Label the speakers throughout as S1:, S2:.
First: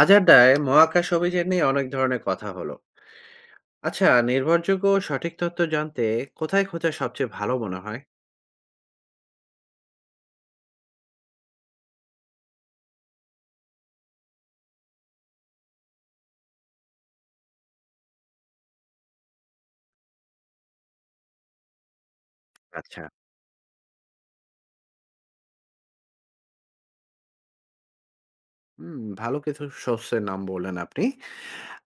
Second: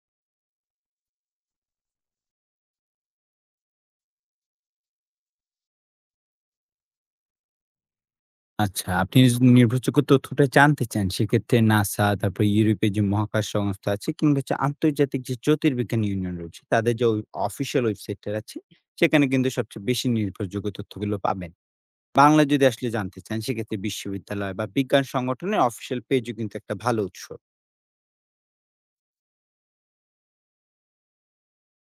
S1: আজাড্ডায় মহাকাশ অভিযান নিয়ে অনেক ধরনের কথা হলো। আচ্ছা, নির্ভরযোগ্য ও সঠিক তথ্য জানতে কোথায় খোঁজা সবচেয়ে ভালো মনে হয়?
S2: আচ্ছা, আপনি নির্ভরযোগ্য তথ্যটা জানতে চান, সেক্ষেত্রে নাসা, তারপর ইউরোপের যে মহাকাশ সংস্থা আছে কিংবা হচ্ছে আন্তর্জাতিক যে জ্যোতির্বিজ্ঞান ইউনিয়ন রয়েছে, তাদের যে ওই অফিসিয়াল ওয়েবসাইটটা আছে, সেখানে কিন্তু সবচেয়ে বেশি নির্ভরযোগ্য তথ্যগুলো পাবেন। বাংলায় যদি আসলে
S1: আচ্ছা।
S2: জানতে চান, সেক্ষেত্রে বিশ্ববিদ্যালয় বা বিজ্ঞান সংগঠনের অফিসিয়াল পেজও কিন্তু একটা ভালো উৎস।
S1: হুম, ভালো কিছু সোর্সের নাম বললেন আপনি।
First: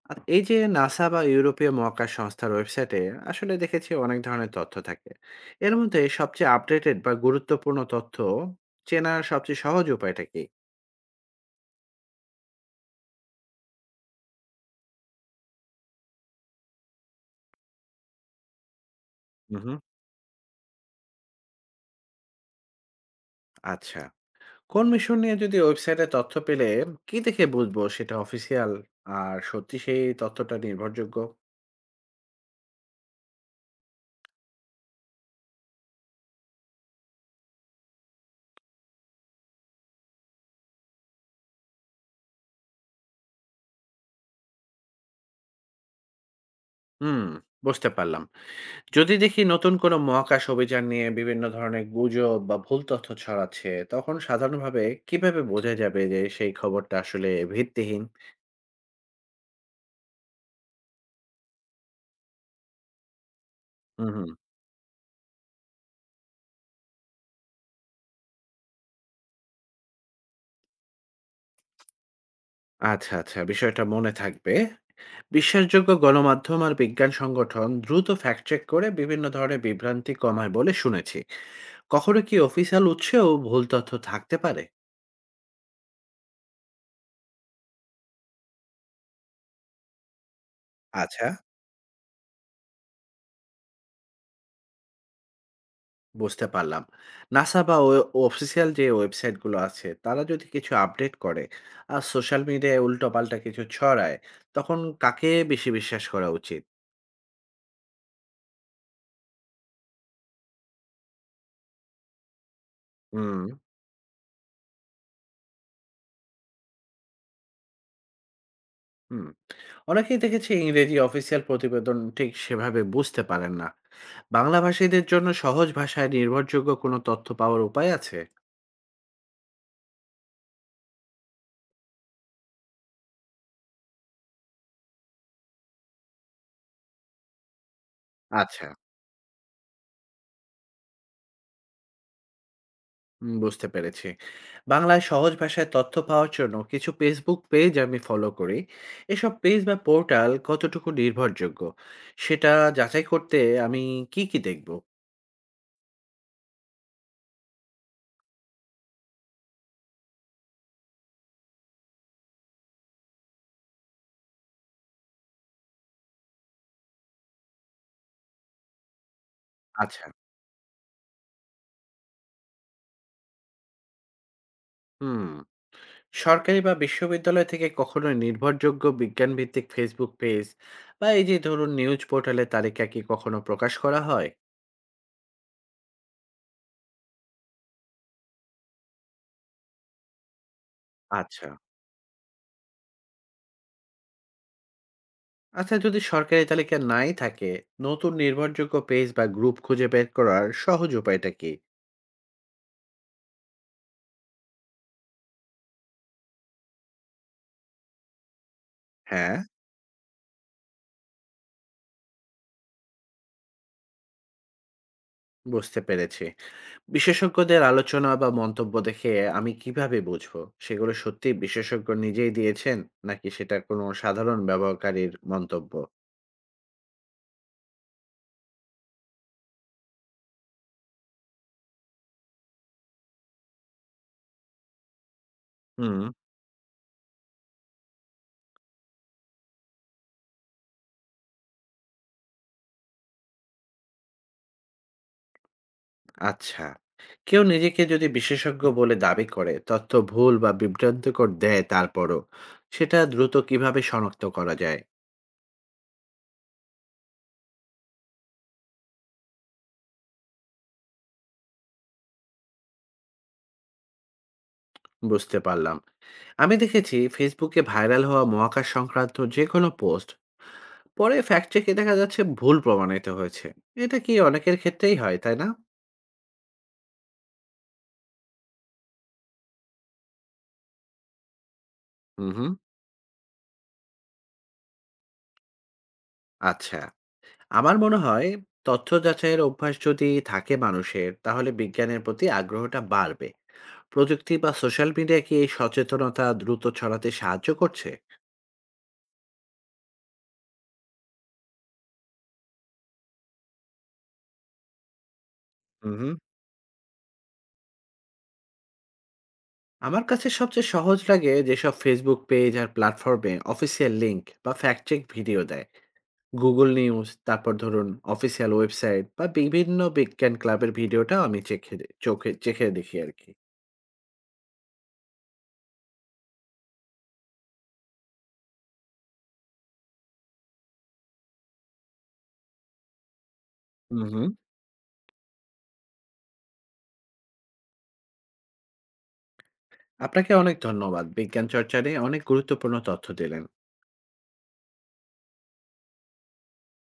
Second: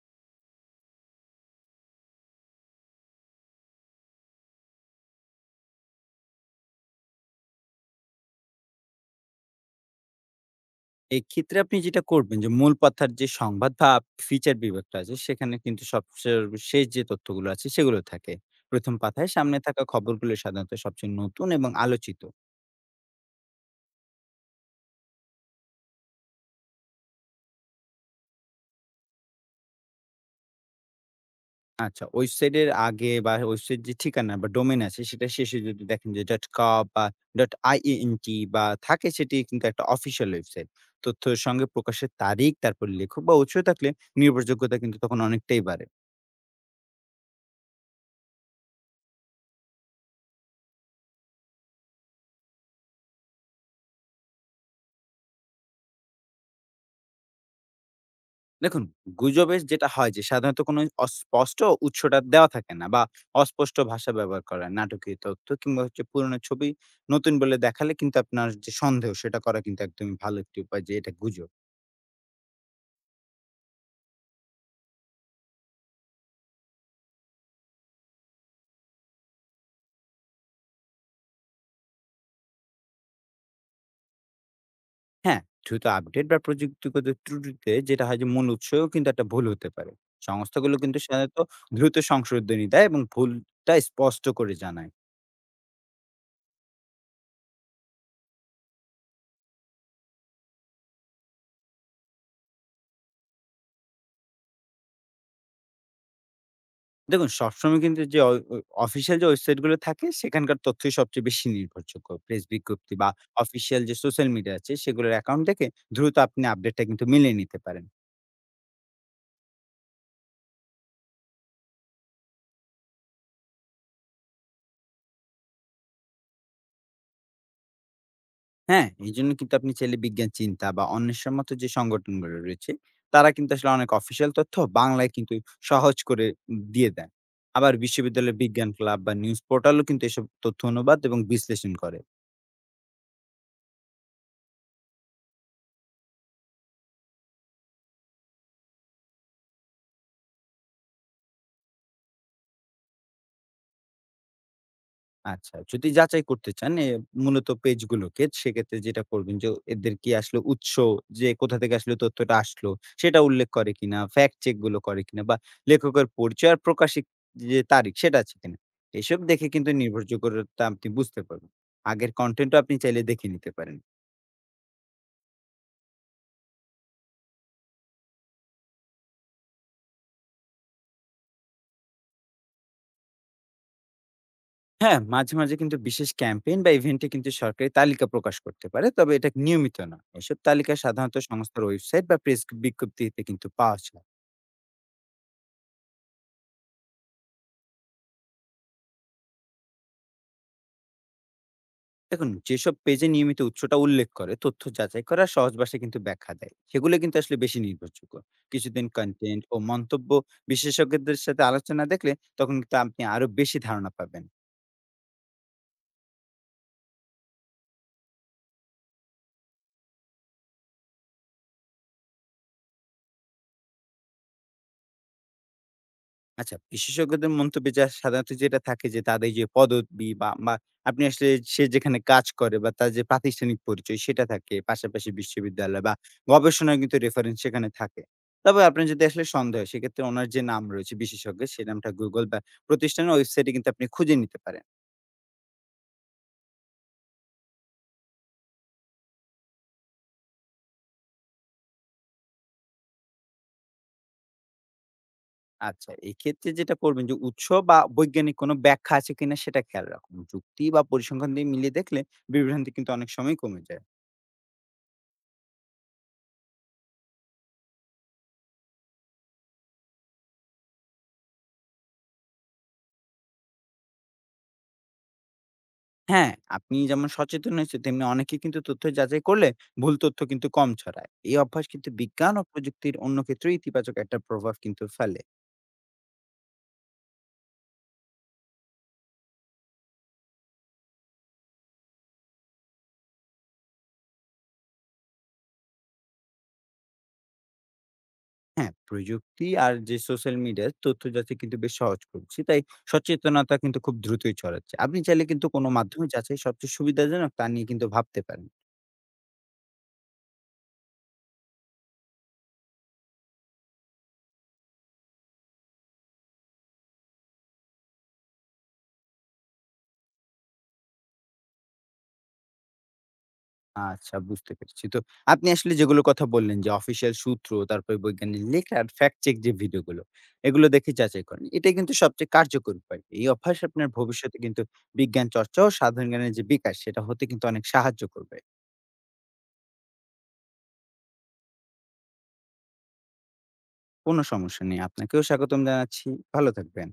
S1: আর এই যে নাসা বা ইউরোপীয় মহাকাশ সংস্থার ওয়েবসাইটে আসলে দেখেছি অনেক ধরনের তথ্য থাকে। এর মধ্যে সবচেয়ে আপডেটেড বা গুরুত্বপূর্ণ তথ্য চেনার সবচেয়ে সহজ উপায়টা কি?
S2: এক্ষেত্রে আপনি যেটা করবেন যে, মূল পাতার যে সংবাদ বা ফিচার বিভাগটা আছে, সেখানে কিন্তু সবচেয়ে শেষ যে তথ্যগুলো আছে, সেগুলো থাকে। ১ম পাতায় সামনে
S1: হুম।
S2: থাকা খবরগুলো সাধারণত সবচেয়ে নতুন এবং আলোচিত।
S1: আচ্ছা, কোন মিশন নিয়ে যদি ওয়েবসাইটে তথ্য পেলে কি দেখে বুঝবো সেটা অফিসিয়াল আর সত্যি সেই তথ্যটা নির্ভরযোগ্য?
S2: আচ্ছা, ওয়েবসাইটের আগে বা ওয়েবসাইট যে ঠিকানা বা ডোমেইন আছে সেটা শেষে যদি দেখেন যে .com বা .ienti বা থাকে, সেটি কিন্তু একটা অফিসিয়াল ওয়েবসাইট। তথ্যের সঙ্গে প্রকাশের তারিখ, তারপর লেখক বা উৎস থাকলে নির্ভরযোগ্যতা কিন্তু তখন অনেকটাই বাড়ে।
S1: হুম, বুঝতে পারলাম। যদি দেখি নতুন কোনো মহাকাশ অভিযান নিয়ে বিভিন্ন ধরনের গুজব বা ভুল তথ্য ছড়াচ্ছে, তখন সাধারণভাবে কিভাবে বোঝা যাবে যে সেই খবরটা আসলে ভিত্তিহীন?
S2: দেখুন, গুজবে যেটা হয় যে সাধারণত কোনো অস্পষ্ট উৎসটা দেওয়া থাকে না বা অস্পষ্ট
S1: হুম,
S2: ভাষা
S1: হুম।
S2: ব্যবহার করা, নাটকীয় তথ্য কিংবা হচ্ছে পুরনো ছবি নতুন বলে দেখালে কিন্তু আপনার যে সন্দেহ সেটা করা কিন্তু একদমই ভালো একটি উপায় যে এটা গুজব।
S1: আচ্ছা, আচ্ছা, বিষয়টা মনে থাকবে। বিশ্বাসযোগ্য গণমাধ্যম আর বিজ্ঞান সংগঠন দ্রুত ফ্যাক্ট চেক করে বিভিন্ন ধরনের বিভ্রান্তি কমায় বলে শুনেছি। কখনো কি অফিসিয়াল উৎসেও ভুল তথ্য থাকতে পারে?
S2: হ্যাঁ, দ্রুত আপডেট বা প্রযুক্তিগত ত্রুটিতে যেটা হয় যে মূল উৎসও কিন্তু একটা ভুল হতে পারে। সংস্থাগুলো কিন্তু
S1: আচ্ছা।
S2: সাধারণত দ্রুত সংশোধনী দেয় এবং ভুলটা স্পষ্ট করে জানায়।
S1: বুঝতে পারলাম। নাসা বা অফিসিয়াল যে ওয়েবসাইটগুলো আছে, তারা যদি কিছু আপডেট করে আর সোশ্যাল মিডিয়ায় উল্টোপাল্টা কিছু ছড়ায়, তখন কাকে বেশি বিশ্বাস করা উচিত?
S2: দেখুন, সবসময় কিন্তু যে অফিসিয়াল যে ওয়েবসাইটগুলো থাকে সেখানকার তথ্যই সবচেয়ে বেশি নির্ভরযোগ্য। প্রেস বিজ্ঞপ্তি বা
S1: হুম,
S2: অফিসিয়াল যে সোশ্যাল মিডিয়া আছে সেগুলোর অ্যাকাউন্ট থেকে দ্রুত আপনি আপডেটটা কিন্তু মিলিয়ে নিতে পারেন।
S1: হুম। অনেকেই দেখেছি ইংরেজি অফিসিয়াল প্রতিবেদন ঠিক সেভাবে বুঝতে পারেন না। বাংলা ভাষীদের জন্য সহজ ভাষায় নির্ভরযোগ্য কোনো তথ্য পাওয়ার উপায় আছে?
S2: হ্যাঁ, এইজন্য কিন্তু আপনি চাইলে বিজ্ঞান চিন্তা বা অন্বেষণ মতো যে সংগঠনগুলো রয়েছে, তারা কিন্তু আসলে অনেক অফিসিয়াল তথ্য বাংলায় কিন্তু সহজ করে দিয়ে দেন। আবার বিশ্ববিদ্যালয়ের
S1: আচ্ছা।
S2: বিজ্ঞান ক্লাব বা নিউজ পোর্টালও কিন্তু এসব তথ্য অনুবাদ এবং বিশ্লেষণ করে।
S1: হুম, বুঝতে পেরেছি। বাংলায় সহজ ভাষায় তথ্য পাওয়ার জন্য কিছু Facebook পেজ আমি ফলো করি। এসব পেজ বা পোর্টাল কতটুকু নির্ভরযোগ্য সেটা যাচাই করতে আমি কি দেখব?
S2: আচ্ছা, যদি যাচাই করতে চান এ মূলত পেজগুলোকে, সেক্ষেত্রে যেটা করবেন যে এদের কি আসলে উৎস যে কোথা থেকে আসলে তথ্যটা আসলো সেটা উল্লেখ করে কিনা, ফ্যাক্ট চেক গুলো করে কিনা বা লেখকের পরিচয় আর প্রকাশিক যে তারিখ সেটা আছে কিনা। এসব দেখে কিন্তু
S1: আচ্ছা,
S2: নির্ভরযোগ্যতা আপনি বুঝতে পারবেন। আগের কনটেন্টও আপনি চাইলে দেখে নিতে পারেন।
S1: হুম। সরকারি বা বিশ্ববিদ্যালয় থেকে কখনো নির্ভরযোগ্য বিজ্ঞানভিত্তিক Facebook পেজ বা এই যে ধরুন নিউজ পোর্টালের তালিকা কি কখনো প্রকাশ করা হয়?
S2: হ্যাঁ, মাঝে মাঝে কিন্তু বিশেষ ক্যাম্পেইন বা ইভেন্টে কিন্তু সরকারি তালিকা প্রকাশ করতে পারে। তবে এটা নিয়মিত না। এসব তালিকা সাধারণত
S1: আচ্ছা।
S2: সংস্থার ওয়েবসাইট বা প্রেস বিজ্ঞপ্তিতে কিন্তু পাওয়া যায়।
S1: আচ্ছা, যদি সরকারি তালিকা নাই থাকে, নতুন নির্ভরযোগ্য পেজ বা গ্রুপ খুঁজে বের করার সহজ উপায়টা কি?
S2: দেখুন, যেসব পেজে নিয়মিত উৎসটা উল্লেখ করে তথ্য যাচাই করা সহজ ভাষায় কিন্তু ব্যাখ্যা দেয় সেগুলো কিন্তু আসলে বেশি নির্ভরযোগ্য। কিছুদিন
S1: হ্যাঁ।
S2: কন্টেন্ট ও মন্তব্য বিশেষজ্ঞদের সাথে আলোচনা দেখলে তখন কিন্তু আপনি আরো বেশি ধারণা পাবেন।
S1: বুঝতে পেরেছি। বিশেষজ্ঞদের আলোচনা বা মন্তব্য দেখে আমি কিভাবে বুঝবো সেগুলো সত্যিই বিশেষজ্ঞ নিজেই দিয়েছেন নাকি সেটা কোনো সাধারণ ব্যবহারকারীর মন্তব্য?
S2: আচ্ছা, বিশেষজ্ঞদের মন্তব্যে যা সাধারণত যেটা থাকে যে তাদের যে পদবি বা বা আপনি আসলে সে যেখানে কাজ করে বা তার যে প্রাতিষ্ঠানিক পরিচয় সেটা থাকে। পাশাপাশি বিশ্ববিদ্যালয় বা
S1: হুম।
S2: গবেষণার কিন্তু রেফারেন্স সেখানে থাকে। তবে আপনার যদি আসলে সন্দেহ হয় সেক্ষেত্রে ওনার যে নাম রয়েছে বিশেষজ্ঞের সে নামটা Google বা প্রতিষ্ঠানের ওয়েবসাইটে কিন্তু আপনি খুঁজে নিতে পারেন।
S1: আচ্ছা। কেউ নিজেকে যদি বিশেষজ্ঞ বলে দাবি করে তথ্য ভুল বা বিভ্রান্তিকর দেয়, তারপরও সেটা দ্রুত কিভাবে শনাক্ত করা যায়?
S2: আচ্ছা, এক্ষেত্রে যেটা করবেন যে উৎস বা বৈজ্ঞানিক কোনো ব্যাখ্যা আছে কিনা সেটা খেয়াল রাখুন। যুক্তি বা পরিসংখ্যান দিয়ে মিলিয়ে দেখলে বিভ্রান্তি কিন্তু অনেক সময় কমে যায়।
S1: বুঝতে পারলাম। আমি দেখেছি ফেসবুকে ভাইরাল হওয়া মহাকাশ সংক্রান্ত যে কোনো পোস্ট পরে ফ্যাক্ট চেকে দেখা যাচ্ছে ভুল প্রমাণিত হয়েছে। এটা কি অনেকের ক্ষেত্রেই হয়, তাই না?
S2: হ্যাঁ, আপনি যেমন সচেতন হয়েছেন, তেমনি অনেকে কিন্তু তথ্য যাচাই করলে ভুল তথ্য কিন্তু কম ছড়ায়। এই অভ্যাস কিন্তু
S1: হুম,
S2: বিজ্ঞান ও
S1: হুম।
S2: প্রযুক্তির অন্য ক্ষেত্রে ইতিবাচক একটা প্রভাব কিন্তু ফেলে।
S1: আচ্ছা, আমার মনে হয় তথ্য যাচাইয়ের অভ্যাস যদি থাকে মানুষের, তাহলে বিজ্ঞানের প্রতি আগ্রহটা বাড়বে। প্রযুক্তি বা সোশ্যাল মিডিয়া কি এই সচেতনতা দ্রুত ছড়াতে সাহায্য করছে?
S2: হ্যাঁ, প্রযুক্তি আর যে সোশ্যাল মিডিয়া তথ্য যাচাই কিন্তু বেশ সহজ করছে। তাই সচেতনতা কিন্তু খুব দ্রুতই ছড়াচ্ছে। আপনি চাইলে কিন্তু কোনো
S1: হুম,
S2: মাধ্যমে
S1: হুম।
S2: যাচাই সবচেয়ে সুবিধাজনক তা নিয়ে কিন্তু ভাবতে পারেন।
S1: আমার কাছে সবচেয়ে সহজ লাগে যেসব ফেসবুক পেজ আর প্ল্যাটফর্মে অফিসিয়াল লিংক বা ফ্যাক্ট চেক ভিডিও দেয়। গুগল নিউজ, তারপর ধরুন অফিসিয়াল ওয়েবসাইট বা বিভিন্ন বিজ্ঞান ক্লাবের ভিডিওটা আমি চোখে চেখে দেখি আর কি।
S2: আচ্ছা, বুঝতে পেরেছি। তো আপনি আসলে যেগুলোর কথা বললেন যে অফিসিয়াল সূত্র, তারপরে বৈজ্ঞানিক লেখা আর ফ্যাক্ট চেক যে ভিডিওগুলো, এগুলো দেখে যাচাই করেন। এটাই কিন্তু সবচেয়ে কার্যকর উপায়। এই অভ্যাস আপনার
S1: হুম, হুম।
S2: ভবিষ্যতে কিন্তু বিজ্ঞান চর্চা ও সাধারণ জ্ঞানের যে বিকাশ, সেটা হতে কিন্তু অনেক সাহায্য করবে।
S1: আপনাকে অনেক ধন্যবাদ, বিজ্ঞান চর্চা নিয়ে অনেক গুরুত্বপূর্ণ তথ্য দিলেন।
S2: কোনো সমস্যা নেই। আপনাকেও স্বাগতম জানাচ্ছি। ভালো থাকবেন।